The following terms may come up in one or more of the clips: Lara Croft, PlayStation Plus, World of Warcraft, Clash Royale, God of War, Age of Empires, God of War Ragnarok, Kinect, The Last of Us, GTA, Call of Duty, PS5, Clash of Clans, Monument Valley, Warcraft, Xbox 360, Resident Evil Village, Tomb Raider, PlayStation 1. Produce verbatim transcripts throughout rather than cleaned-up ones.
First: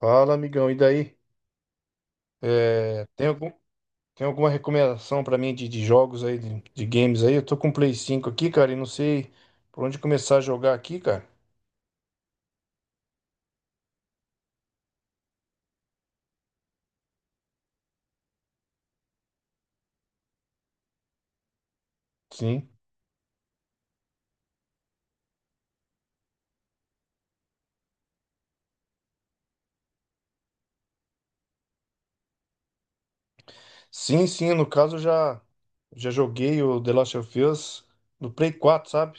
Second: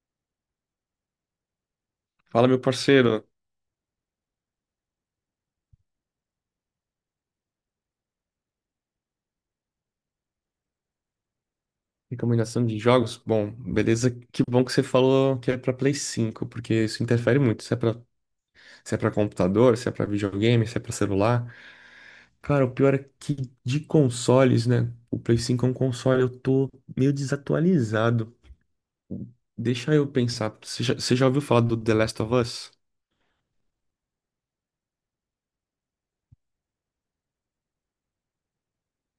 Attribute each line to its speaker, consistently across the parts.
Speaker 1: Fala, amigão, e daí?
Speaker 2: Fala, meu
Speaker 1: É, tem
Speaker 2: parceiro.
Speaker 1: algum, tem alguma recomendação pra mim de, de jogos aí, de, de games aí? Eu tô com o Play cinco aqui, cara, e não sei por onde começar a jogar aqui, cara.
Speaker 2: Recomendação de jogos? Bom, beleza. Que bom que você falou que é pra Play cinco porque isso interfere muito. Se é pra, se é pra computador, se é pra videogame, se é pra celular. Cara,
Speaker 1: Sim.
Speaker 2: o pior é que de consoles, né? O Play cinco é um console, eu tô meio desatualizado. Deixa eu pensar. Você já, você já ouviu falar do The Last of Us?
Speaker 1: Sim, sim, no caso eu já já joguei o The Last of Us no Play quatro, sabe?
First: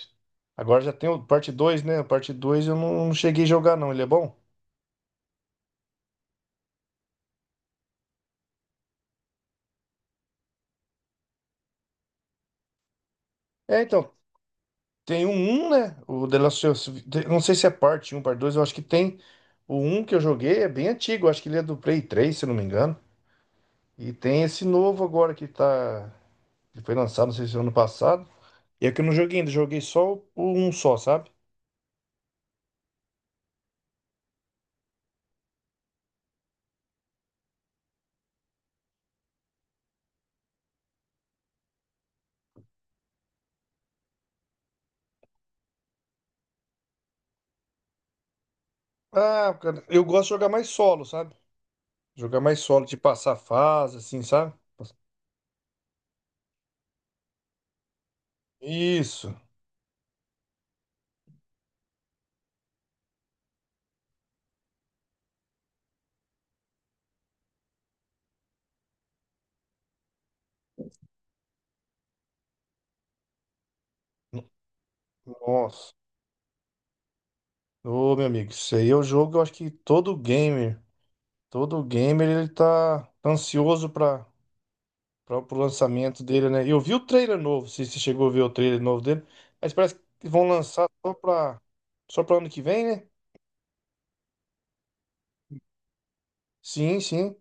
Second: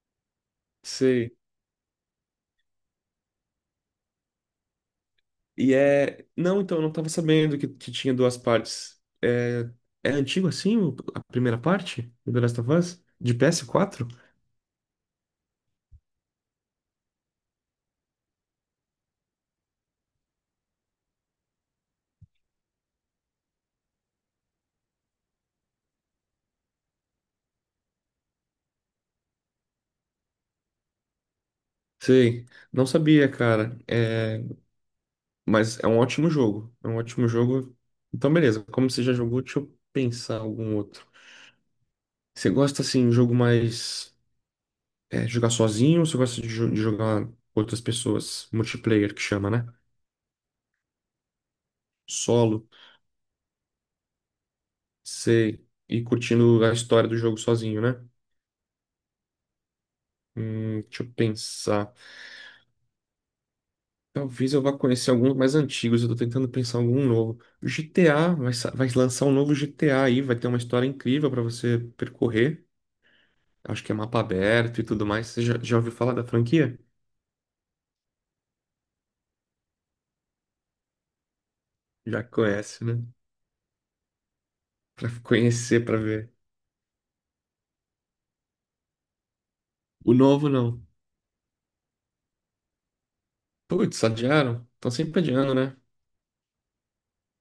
Speaker 1: Agora já tem o
Speaker 2: Sei.
Speaker 1: parte dois, né? A parte dois eu não, não cheguei a jogar não. Ele é bom?
Speaker 2: E é. Não, então, eu não tava sabendo que, que tinha duas partes. É... é antigo assim, o- a primeira parte do The Last of Us? De ps
Speaker 1: É,
Speaker 2: quatro.
Speaker 1: então, tem um 1, né? O The Last of Us, de- não sei se é parte um parte dois, eu acho que tem o um que eu joguei, é bem antigo, eu acho que ele é do Play três, se eu não me engano. E tem esse novo agora que tá. Que foi lançado, não sei se é ano passado. E é que eu não joguei ainda, joguei só o- um só, sabe?
Speaker 2: Sei, não sabia, cara. É... Mas é um ótimo jogo. É um ótimo jogo. Então, beleza. Como você já jogou, deixa eu pensar algum outro. Você gosta, assim, de jogo mais. É, jogar sozinho ou você gosta de, jo- de jogar com outras pessoas? Multiplayer, que chama,
Speaker 1: Ah,
Speaker 2: né?
Speaker 1: cara, eu gosto de jogar mais solo, sabe? Jogar mais
Speaker 2: Solo.
Speaker 1: solo, de passar fase, assim, sabe?
Speaker 2: Sei. E curtindo a história do jogo sozinho, né?
Speaker 1: Isso.
Speaker 2: Hum, deixa eu pensar. Talvez eu vá conhecer alguns mais antigos, eu tô tentando pensar em algum novo. O G T A, vai, sa- vai lançar um novo G T A aí, vai ter uma história incrível pra você percorrer. Acho que é mapa aberto e tudo mais. Você já, já ouviu
Speaker 1: Nossa.
Speaker 2: falar da franquia?
Speaker 1: Ô, meu amigo, isso aí é o jogo, eu acho que todo gamer, todo
Speaker 2: Já
Speaker 1: gamer, ele
Speaker 2: conhece, né?
Speaker 1: tá tá ansioso pra,
Speaker 2: Pra
Speaker 1: pra, pro
Speaker 2: conhecer, pra
Speaker 1: lançamento
Speaker 2: ver.
Speaker 1: dele, né? Eu vi o trailer novo, se você chegou a ver o trailer novo dele, mas parece
Speaker 2: O
Speaker 1: que vão
Speaker 2: novo não.
Speaker 1: lançar só pra, só pra ano que vem, né?
Speaker 2: Putz, adiaram? Estão sempre adiando, né?
Speaker 1: Sim, sim.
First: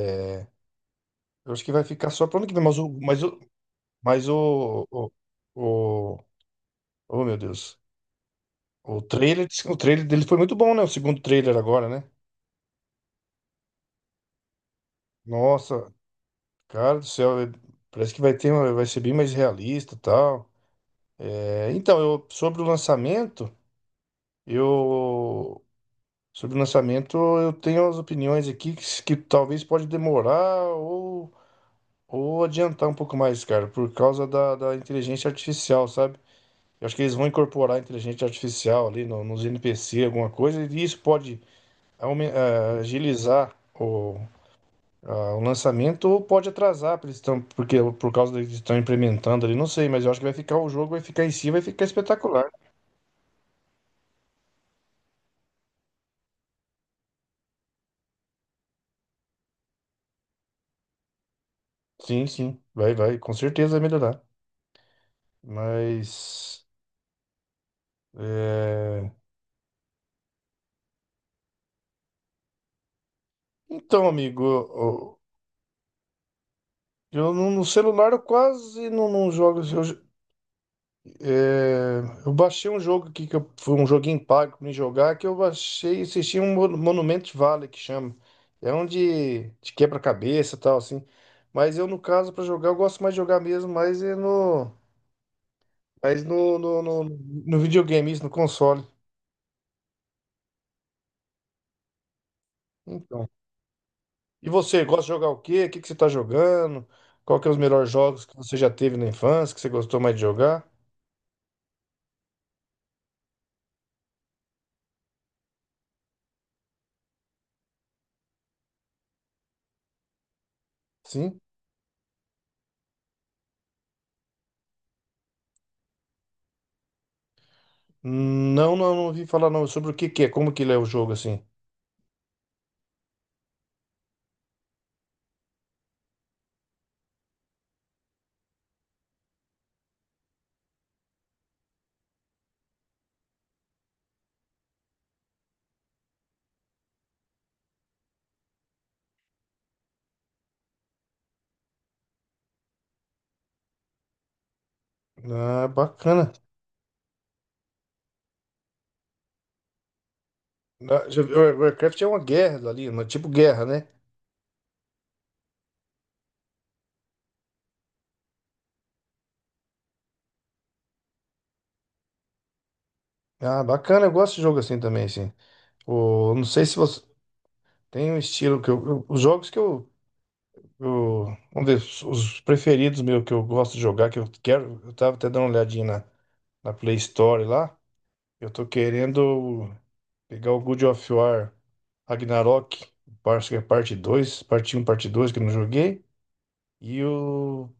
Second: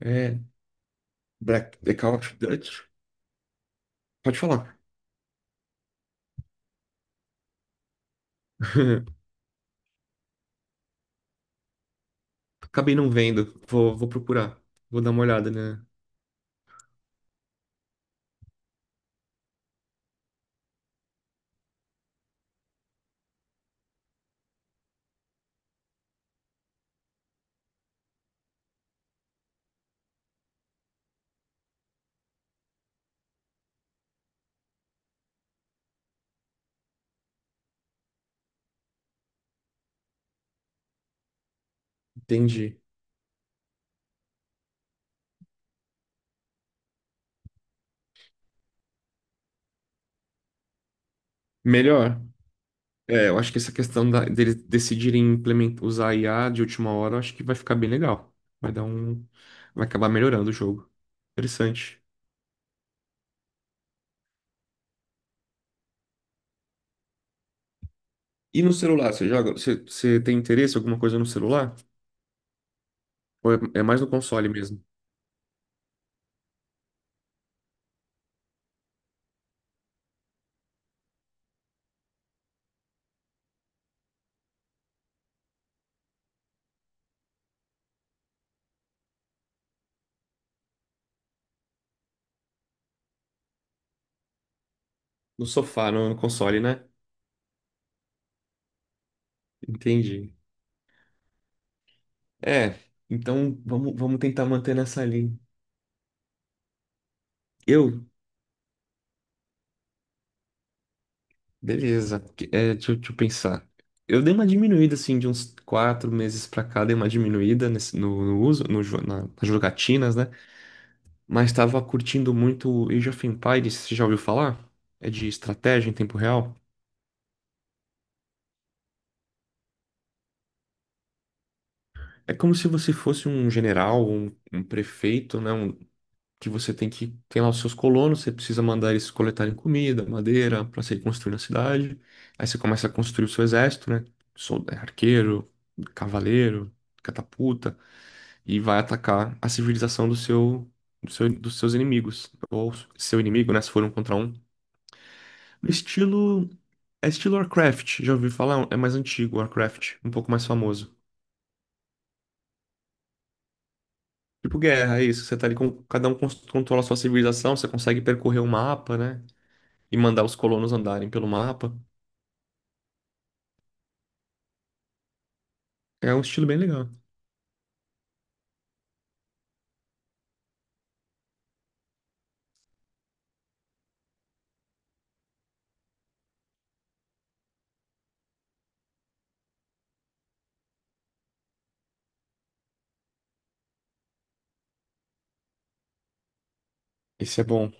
Speaker 2: É.
Speaker 1: eu acho que
Speaker 2: Black,
Speaker 1: vai
Speaker 2: The
Speaker 1: ficar
Speaker 2: Call
Speaker 1: só
Speaker 2: of
Speaker 1: para ano que vem,
Speaker 2: Duty.
Speaker 1: mas o, mas o, mas
Speaker 2: Pode falar.
Speaker 1: o, o, o- oh, meu Deus, o trailer, o trailer dele foi muito bom, né? O segundo trailer agora, né?
Speaker 2: Acabei não vendo. Vou, vou procurar. Vou dar uma olhada, né?
Speaker 1: Nossa, cara do céu, é- parece que vai ter, uma- vai ser bem mais realista, e tal. É, então, eu sobre o lançamento, eu sobre o lançamento eu tenho as opiniões aqui que, s- que talvez pode demorar ou ou adiantar um pouco mais, cara, por causa da, da inteligência artificial, sabe? Eu acho que eles vão incorporar a inteligência artificial ali no- nos N P C, alguma coisa, e isso pode aumen-
Speaker 2: Entendi.
Speaker 1: ah, agilizar o, ah, o lançamento ou pode atrasar, porque, eles estão, porque por causa deles estão implementando ali, não sei, mas eu acho que vai ficar o jogo, vai ficar em si, vai ficar
Speaker 2: Melhor.
Speaker 1: espetacular.
Speaker 2: É, eu acho que essa questão da- deles decidirem implementar, usar a I A de última hora, eu acho que vai ficar bem legal. Vai dar um. Vai acabar melhorando o jogo. Interessante.
Speaker 1: Sim, sim, vai, vai, com certeza vai melhorar. Mas.
Speaker 2: E no
Speaker 1: É.
Speaker 2: celular, você joga? Você, você tem interesse em alguma coisa no celular? Ou é, é mais
Speaker 1: Então,
Speaker 2: no
Speaker 1: amigo,
Speaker 2: console mesmo?
Speaker 1: eu, eu no no celular eu quase não, não jogo. Eu. É, eu baixei um jogo aqui que eu- foi um joguinho pago pra me jogar que eu baixei e assisti um Mon- Monument Valley, que chama. É um de, de quebra-cabeça e tal, assim. Mas eu, no caso, pra jogar eu gosto mais de jogar mesmo, mas é no
Speaker 2: No sofá, no, no
Speaker 1: mas no,
Speaker 2: console,
Speaker 1: no,
Speaker 2: né?
Speaker 1: no, no videogame, isso no console.
Speaker 2: Entendi. É,
Speaker 1: Então.
Speaker 2: então vamos, vamos tentar
Speaker 1: E
Speaker 2: manter
Speaker 1: você gosta
Speaker 2: nessa
Speaker 1: de jogar o
Speaker 2: linha.
Speaker 1: quê? O que que você tá jogando? Qual que é os melhores
Speaker 2: Eu?
Speaker 1: jogos que você já teve na infância, que você gostou mais de jogar?
Speaker 2: Beleza. Que- É, deixa, eu- deixa eu pensar. Eu dei uma diminuída, assim, de uns quatro meses pra cá, dei uma diminuída nesse- no, no uso, no, jo- na- nas jogatinas, né?
Speaker 1: Sim?
Speaker 2: Mas estava curtindo muito Age of Empires, você já ouviu falar? É de estratégia em tempo real.
Speaker 1: Não, não, não ouvi falar não, sobre o que que é, como que ele é o jogo, assim.
Speaker 2: É como se você fosse um general, um, um prefeito, né? Um- que você tem que tem lá os seus colonos, você precisa mandar eles coletarem comida, madeira, para você ir construindo a cidade. Aí você começa a construir o seu exército, né? Sol- é, arqueiro, cavaleiro, catapulta, e vai atacar a civilização do seu, do seu- dos seus inimigos. Ou seu inimigo, né? Se for um contra um.
Speaker 1: Ah,
Speaker 2: No
Speaker 1: bacana.
Speaker 2: estilo. É estilo Warcraft, já ouvi falar? É mais antigo, Warcraft, um pouco mais famoso.
Speaker 1: Na- já vi- Warcraft é uma guerra ali, uma tipo guerra, né?
Speaker 2: Tipo guerra, é isso. Você tá ali com. Cada um cons- controla a sua civilização, você consegue percorrer o mapa, né? E mandar os colonos andarem pelo mapa.
Speaker 1: Ah, bacana, eu gosto de jogo assim também, assim.
Speaker 2: É um
Speaker 1: O, não
Speaker 2: estilo bem
Speaker 1: sei se
Speaker 2: legal.
Speaker 1: você tem um estilo que eu, eu- os jogos que eu, eu- vamos ver, os os preferidos meu que eu gosto de jogar, que eu quero, eu tava até dando uma olhadinha na, na Play Store lá. Eu tô querendo pegar o God of War Ragnarok, parte, é parte dois, parte um, parte dois que eu não joguei, e
Speaker 2: Esse é
Speaker 1: o
Speaker 2: bom.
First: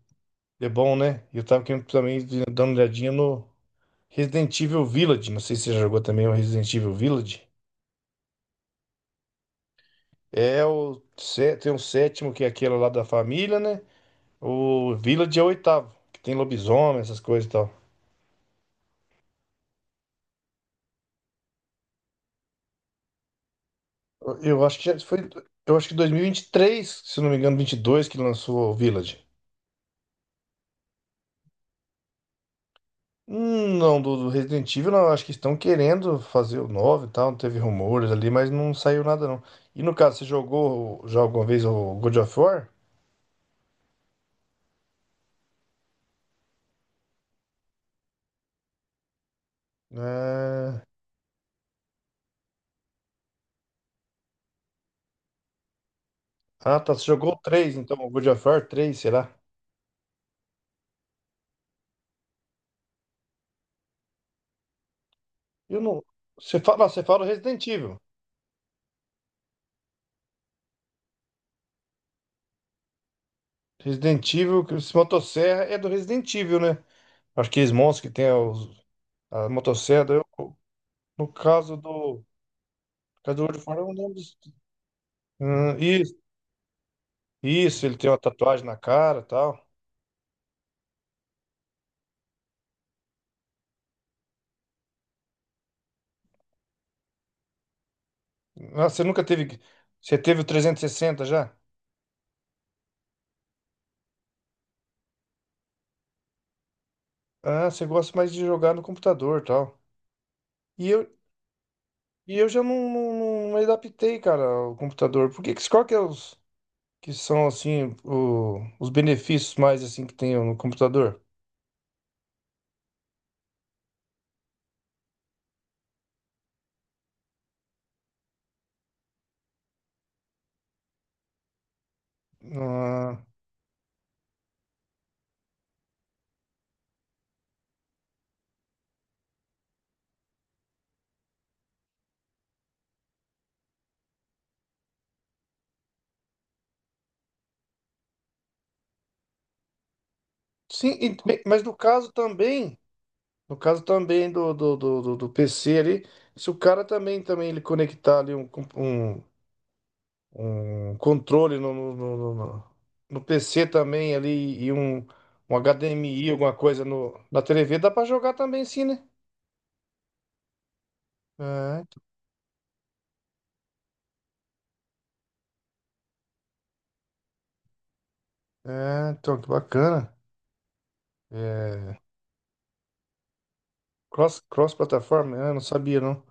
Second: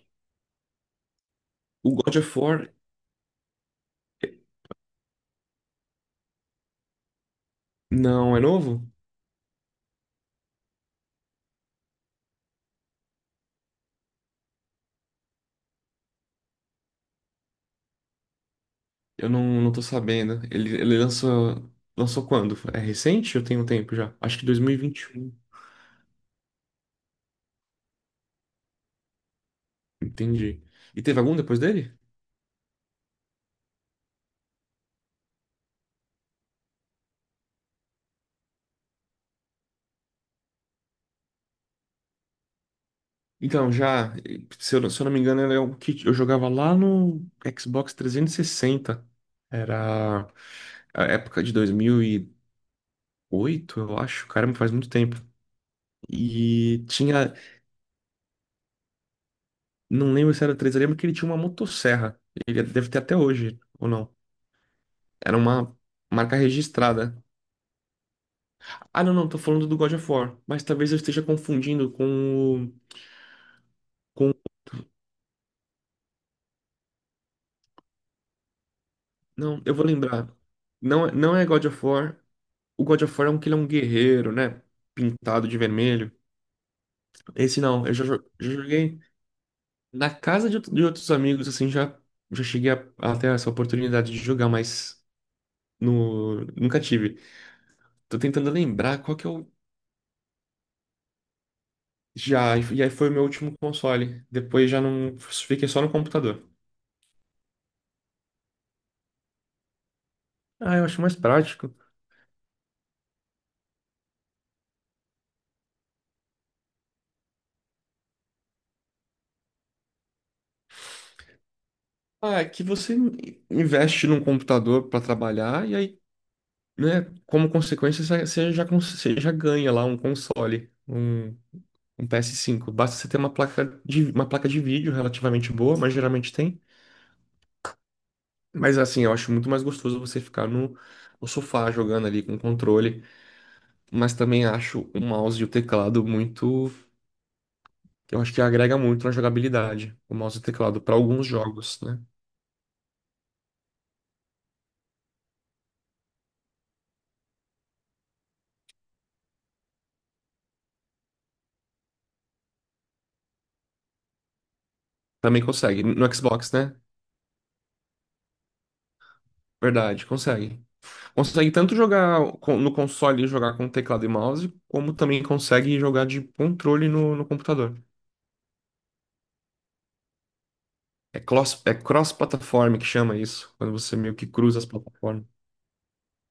Speaker 1: The Bom, né? E eu tava querendo
Speaker 2: O God
Speaker 1: também
Speaker 2: of War.
Speaker 1: dando uma olhadinha no
Speaker 2: É-
Speaker 1: Resident Evil Village, não sei se você já jogou também o Resident Evil Village.
Speaker 2: Não, é novo?
Speaker 1: É o sé- tem o sétimo, que é aquele lá da família, né? O Village é o oitavo, que tem lobisomem, essas coisas e tal.
Speaker 2: Eu não, não tô sabendo. Ele, ele lançou. Lançou quando? É recente? Eu tenho um tempo já.
Speaker 1: Eu
Speaker 2: Acho que
Speaker 1: eu acho que já foi,
Speaker 2: dois mil e vinte e um.
Speaker 1: eu acho que dois mil e vinte e três, se eu não me engano, vinte e dois, que lançou o Village.
Speaker 2: Entendi. E teve algum depois dele?
Speaker 1: Hum, Não, do, do Resident Evil, não, acho que estão querendo fazer o nove e tal, teve rumores ali, mas não saiu nada não. E, no caso, você jogou já alguma vez o God of War?
Speaker 2: Então, já, se eu, se eu não me engano, era o que eu jogava lá no Xbox trezentos e sessenta. Era
Speaker 1: É.
Speaker 2: a época de dois mil e oito, eu acho. Caramba, faz muito tempo.
Speaker 1: Ah,
Speaker 2: E
Speaker 1: tá, você jogou
Speaker 2: tinha,
Speaker 1: o três, então, o God of War três, será?
Speaker 2: não lembro se era três, eu lembro que ele tinha uma motosserra. Ele deve ter até hoje, ou não. Era uma
Speaker 1: Eu não.
Speaker 2: marca
Speaker 1: Você fala, você
Speaker 2: registrada.
Speaker 1: fala do Resident Evil.
Speaker 2: Ah, não, não, tô falando do God of War. Mas talvez eu esteja confundindo com o.
Speaker 1: Resident
Speaker 2: Com...
Speaker 1: Evil, que esse motosserra é do Resident Evil, né? Acho que eles monstros que tem os, a
Speaker 2: Não, eu vou
Speaker 1: motosserra.
Speaker 2: lembrar.
Speaker 1: Eu-
Speaker 2: Não, é-
Speaker 1: no
Speaker 2: não é God
Speaker 1: caso
Speaker 2: of War.
Speaker 1: do.
Speaker 2: O God of
Speaker 1: No
Speaker 2: War é
Speaker 1: caso
Speaker 2: um
Speaker 1: do
Speaker 2: que ele
Speaker 1: World
Speaker 2: é um
Speaker 1: of, eu não lembro
Speaker 2: guerreiro,
Speaker 1: disso.
Speaker 2: né? Pintado de
Speaker 1: Hum,
Speaker 2: vermelho.
Speaker 1: isso,
Speaker 2: Esse
Speaker 1: isso,
Speaker 2: não, eu
Speaker 1: ele
Speaker 2: já,
Speaker 1: tem uma
Speaker 2: jo- já
Speaker 1: tatuagem na
Speaker 2: joguei
Speaker 1: cara e tal.
Speaker 2: na casa de, outro- de outros amigos, assim, já, já cheguei a, a ter essa oportunidade de jogar, mas no, nunca tive. Tô tentando
Speaker 1: Ah,
Speaker 2: lembrar
Speaker 1: você
Speaker 2: qual
Speaker 1: nunca
Speaker 2: que eu
Speaker 1: teve. Você teve o trezentos e sessenta já?
Speaker 2: já. E aí foi o meu último console. Depois já não. Fiquei só no computador.
Speaker 1: Ah, você gosta mais de jogar no computador e tal.
Speaker 2: Ah, eu
Speaker 1: E
Speaker 2: acho
Speaker 1: eu,
Speaker 2: mais prático.
Speaker 1: e eu já não, não, não adaptei, cara, o computador. Por que, que- qual que é os, que são assim o- os benefícios mais, assim, que tem no computador.
Speaker 2: Ah, é que você in- investe num computador para trabalhar e aí, né, como consequência, você você já, cons- você já ganha lá um console. Um. Um P S cinco. Basta você ter
Speaker 1: Ah,
Speaker 2: uma placa de, uma placa de vídeo relativamente boa, mas geralmente tem. Mas assim, eu acho muito mais gostoso você ficar no, no sofá jogando ali com o controle. Mas também acho o mouse e o teclado muito. Eu acho que agrega muito na jogabilidade. O mouse e o teclado,
Speaker 1: sim,
Speaker 2: para
Speaker 1: e-
Speaker 2: alguns
Speaker 1: mas no
Speaker 2: jogos, né?
Speaker 1: caso também, no caso também do, do, do, do- do P C ali, se o cara também também ele conectar ali um, com- um, um controle no, no, no, no- no- no P C também ali e um,
Speaker 2: Também
Speaker 1: um
Speaker 2: consegue. No
Speaker 1: H D M I,
Speaker 2: Xbox,
Speaker 1: alguma
Speaker 2: né?
Speaker 1: coisa no, na tevê, dá para jogar também, sim, né?
Speaker 2: Verdade, consegue. Consegue tanto
Speaker 1: É, então-
Speaker 2: jogar com- no console e jogar com teclado e mouse, como também consegue jogar de controle no, no computador.
Speaker 1: é, então que bacana.
Speaker 2: É cross, é
Speaker 1: É,
Speaker 2: cross-plataforma que chama isso, quando você meio que
Speaker 1: cross,
Speaker 2: cruza as
Speaker 1: cross
Speaker 2: plataformas
Speaker 1: plataforma, eu não sabia não.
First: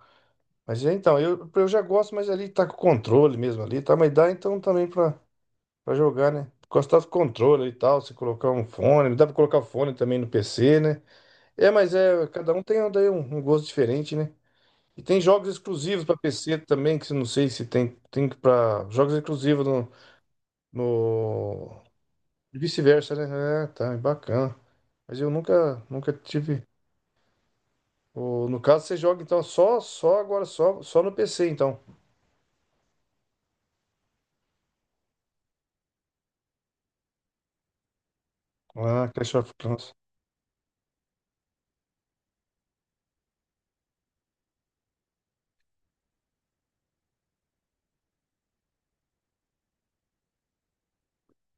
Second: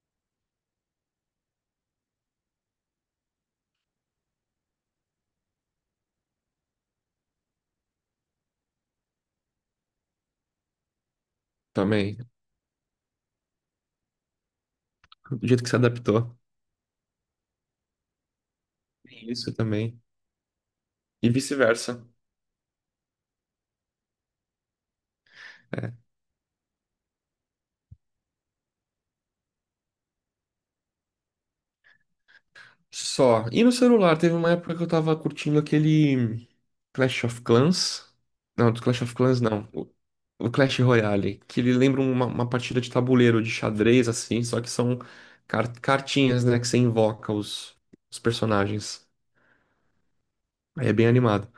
Speaker 1: Mas é, então, eu, eu já gosto, mas ali tá com controle mesmo ali, tá? Mas dá então também pra, pra jogar, né? Gostar do controle e tal, se colocar um fone, dá pra colocar fone também no P C, né? É, mas
Speaker 2: também.
Speaker 1: é, cada um tem um, daí um, um gosto diferente, né? E tem
Speaker 2: Do
Speaker 1: jogos
Speaker 2: jeito que se
Speaker 1: exclusivos pra
Speaker 2: adaptou.
Speaker 1: P C também, que eu não sei se tem, tem para jogos
Speaker 2: Tem isso
Speaker 1: exclusivos no,
Speaker 2: também. E
Speaker 1: no
Speaker 2: vice-versa.
Speaker 1: e vice-versa, né? É, tá, é bacana. Mas eu nunca,
Speaker 2: É.
Speaker 1: nunca tive. O- no caso, você joga então só, só agora, só, só no P C, então.
Speaker 2: Só. E no celular, teve uma época que eu tava curtindo aquele Clash of Clans. Não, do Clash
Speaker 1: Ah,
Speaker 2: of
Speaker 1: Clash
Speaker 2: Clans
Speaker 1: of
Speaker 2: não. O,
Speaker 1: Clans.
Speaker 2: o Clash Royale, que ele lembra uma, uma partida de tabuleiro, de xadrez, assim, só que são car- cartinhas, né, que você invoca os, os personagens. Aí é bem animado.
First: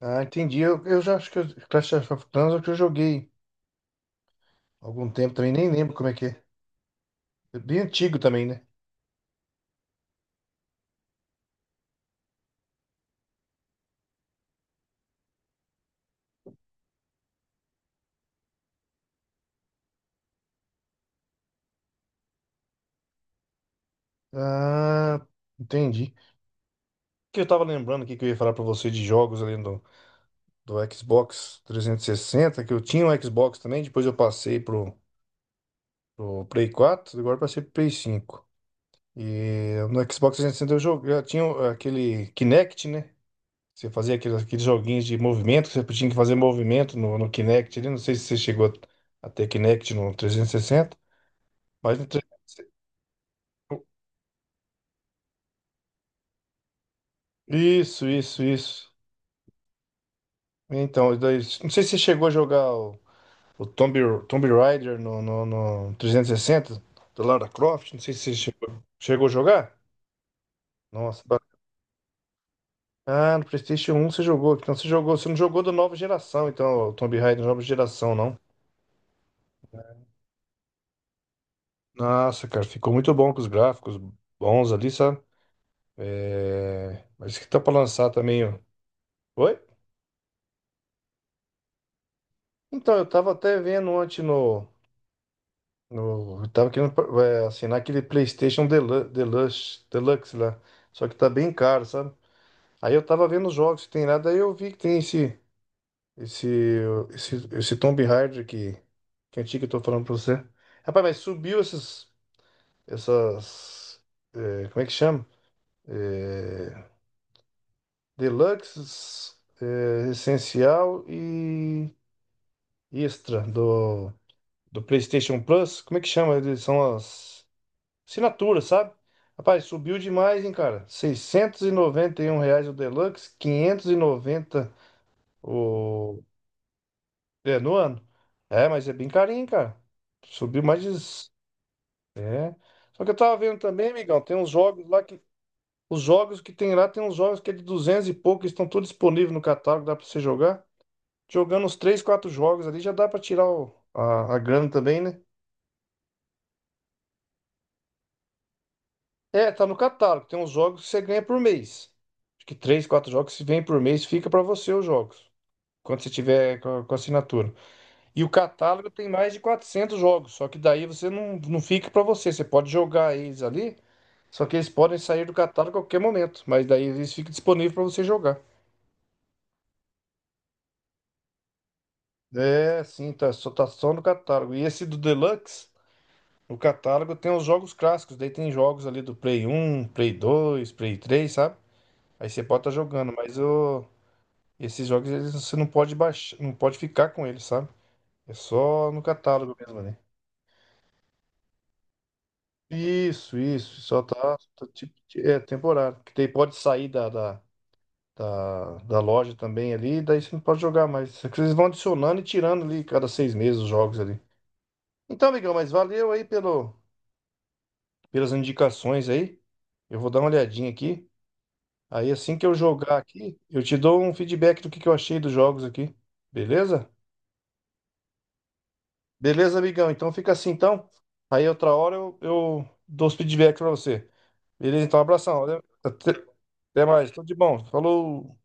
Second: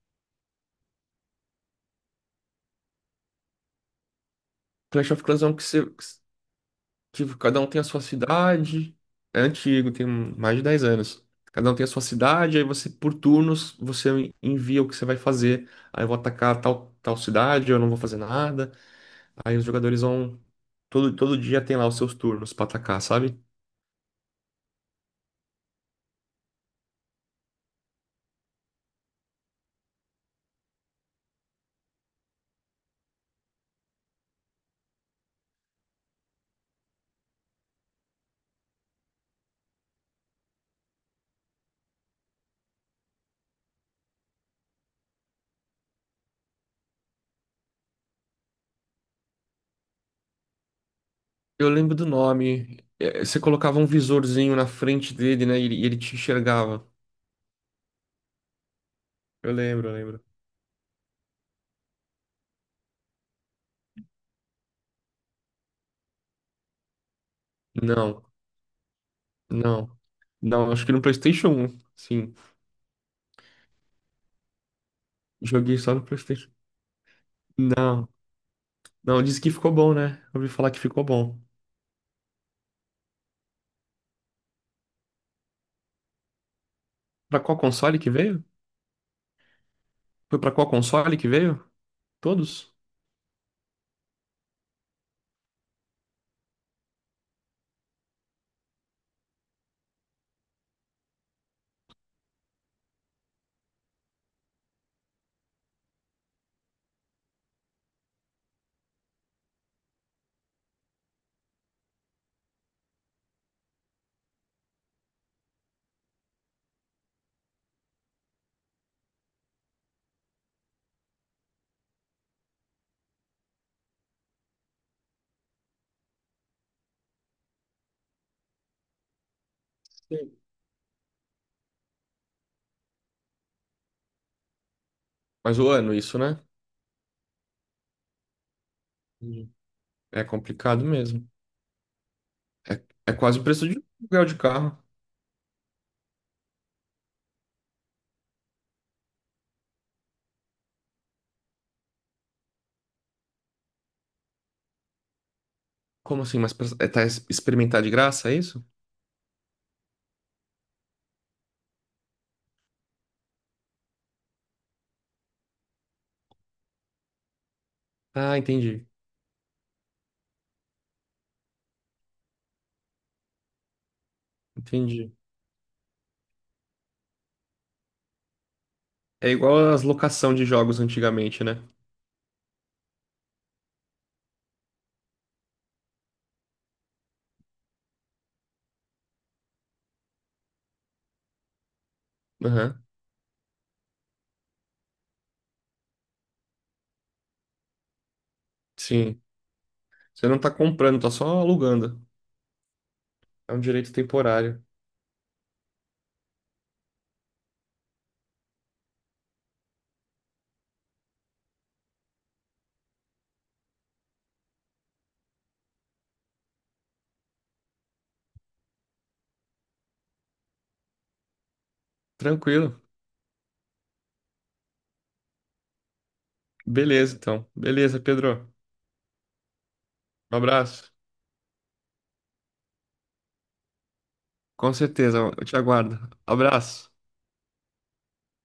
Speaker 1: Ah, entendi. Eu, eu já acho que eu- Clash of Clans é o que eu joguei há algum
Speaker 2: Clash of
Speaker 1: tempo
Speaker 2: Clans é
Speaker 1: também,
Speaker 2: um que
Speaker 1: nem
Speaker 2: você.
Speaker 1: lembro como é que é.
Speaker 2: Tipo,
Speaker 1: É
Speaker 2: cada um
Speaker 1: bem
Speaker 2: tem a sua
Speaker 1: antigo também, né?
Speaker 2: cidade. É antigo, tem mais de dez anos. Cada um tem a sua cidade, aí você, por turnos, você envia o que você vai fazer. Aí eu vou atacar tal, tal cidade, eu não vou fazer nada. Aí os jogadores vão. Todo, todo dia tem lá os seus turnos pra atacar, sabe?
Speaker 1: Ah, entendi. O que eu tava lembrando aqui que eu ia falar pra você de jogos ali do, do Xbox trezentos e sessenta, que eu tinha um Xbox também, depois eu passei pro, pro Play quatro, agora eu passei pro Play cinco. E no Xbox trezentos e sessenta eu joguei, eu tinha o- aquele Kinect, né? Você fazia aqueles, aqueles joguinhos de movimento, que você tinha que fazer movimento no, no Kinect ali. Não sei se você chegou a ter Kinect no trezentos e sessenta,
Speaker 2: Eu lembro
Speaker 1: mas
Speaker 2: do
Speaker 1: no trezentos e sessenta.
Speaker 2: nome. É, você colocava um visorzinho na frente dele, né? E ele, e ele te enxergava.
Speaker 1: Isso, isso, isso.
Speaker 2: Eu lembro, eu lembro.
Speaker 1: Então, daí- não sei se você chegou a jogar o, o Tomb, Tomb Raider no, no, no trezentos e sessenta, do Lara Croft. Não sei se
Speaker 2: Não,
Speaker 1: você chegou, chegou a jogar.
Speaker 2: não. Não, acho que no
Speaker 1: Nossa, ba-
Speaker 2: PlayStation um. Sim.
Speaker 1: ah, no PlayStation um você jogou. Então você jogou, você não jogou da
Speaker 2: Joguei só
Speaker 1: nova
Speaker 2: no
Speaker 1: geração,
Speaker 2: PlayStation
Speaker 1: então, o Tomb Raider da nova
Speaker 2: um. Não,
Speaker 1: geração, não.
Speaker 2: Não, disse que ficou bom, né? Ouvi falar que ficou bom.
Speaker 1: Nossa, cara, ficou muito bom, com os gráficos bons ali, sabe? É, mas
Speaker 2: Pra
Speaker 1: que
Speaker 2: qual
Speaker 1: tá pra
Speaker 2: console
Speaker 1: lançar
Speaker 2: que
Speaker 1: também,
Speaker 2: veio?
Speaker 1: ó. Oi?
Speaker 2: Foi pra qual console que veio? Todos?
Speaker 1: Então, eu tava até vendo ontem no. No, eu tava querendo é, assinar aquele PlayStation Delu- Deluxe, Deluxe lá. Só que tá bem caro, sabe? Aí eu tava vendo os jogos que tem lá, daí eu vi que tem esse. Esse. Esse, esse Tomb Raider que. Que é antigo, eu tô falando pra você. Rapaz, mas subiu esses. Essas. É, como é que chama? É, Deluxe, é, Essencial e. Extra do, do PlayStation Plus. Como é que chama? Eles são as assinaturas, sabe? Rapaz, subiu
Speaker 2: Sim.
Speaker 1: demais, hein, cara? Seiscentos e noventa e um reais o Deluxe, quinhentos e noventa
Speaker 2: Mas o ano, isso,
Speaker 1: o...
Speaker 2: né?
Speaker 1: É, no ano. É, mas é bem carinho,
Speaker 2: Sim.
Speaker 1: cara.
Speaker 2: É
Speaker 1: Subiu mais
Speaker 2: complicado
Speaker 1: de...
Speaker 2: mesmo.
Speaker 1: É.
Speaker 2: É,
Speaker 1: Só que
Speaker 2: é
Speaker 1: eu tava
Speaker 2: quase o
Speaker 1: vendo
Speaker 2: preço de um
Speaker 1: também, amigão,
Speaker 2: aluguel
Speaker 1: tem
Speaker 2: de
Speaker 1: uns
Speaker 2: carro.
Speaker 1: jogos lá que... Os jogos que tem lá, tem uns jogos que é de duzentos e pouco, estão todos disponíveis no catálogo, dá pra você jogar. Jogando uns três, quatro jogos ali, já dá pra tirar o- a, a grana também, né?
Speaker 2: Como assim? Mas pra- é, tá es- experimentar de graça, é isso?
Speaker 1: É, tá no catálogo. Tem uns jogos que você ganha por mês. Acho que três, quatro jogos que vem por mês, fica pra você os jogos, quando você tiver com a, com a assinatura. E o
Speaker 2: Ah, entendi.
Speaker 1: catálogo tem mais de quatrocentos jogos. Só que daí você não, não fica pra você. Você pode jogar eles ali. Só que eles podem
Speaker 2: Entendi.
Speaker 1: sair do catálogo a qualquer momento. Mas daí eles ficam disponíveis pra você jogar.
Speaker 2: É igual as locação de jogos antigamente, né?
Speaker 1: É, sim, tá só, tá só no catálogo. E esse do Deluxe, o catálogo tem os jogos clássicos. Daí tem jogos ali do Play um, Play dois, Play três, sabe? Aí você pode estar
Speaker 2: Aham.
Speaker 1: jogando, mas o. Esses jogos eles, você não pode baixar, não pode ficar com eles, sabe? É só no
Speaker 2: Sim.
Speaker 1: catálogo mesmo, né.
Speaker 2: Você não tá comprando, tá só alugando.
Speaker 1: Isso,
Speaker 2: É um
Speaker 1: isso.
Speaker 2: direito
Speaker 1: Só tá,
Speaker 2: temporário.
Speaker 1: tá tipo, é temporário. Porque daí pode sair da, da, da, da loja também ali, daí você não pode jogar mais. É que eles vão adicionando e tirando ali cada seis meses os jogos ali. Então, amigão, mas valeu aí pelo, pelas indicações aí. Eu vou dar uma olhadinha aqui. Aí assim que eu
Speaker 2: Tranquilo.
Speaker 1: jogar aqui, eu te dou um feedback do que que eu achei dos jogos aqui. Beleza?
Speaker 2: Beleza, então. Beleza, Pedro.
Speaker 1: Beleza, amigão? Então fica
Speaker 2: Um
Speaker 1: assim, então.
Speaker 2: abraço.
Speaker 1: Aí outra hora eu, eu dou os feedbacks pra você.
Speaker 2: Com
Speaker 1: Beleza? Então,
Speaker 2: certeza,
Speaker 1: abração.
Speaker 2: eu te
Speaker 1: Valeu?
Speaker 2: aguardo.
Speaker 1: Até, até
Speaker 2: Abraço.
Speaker 1: mais. Tudo de bom. Falou.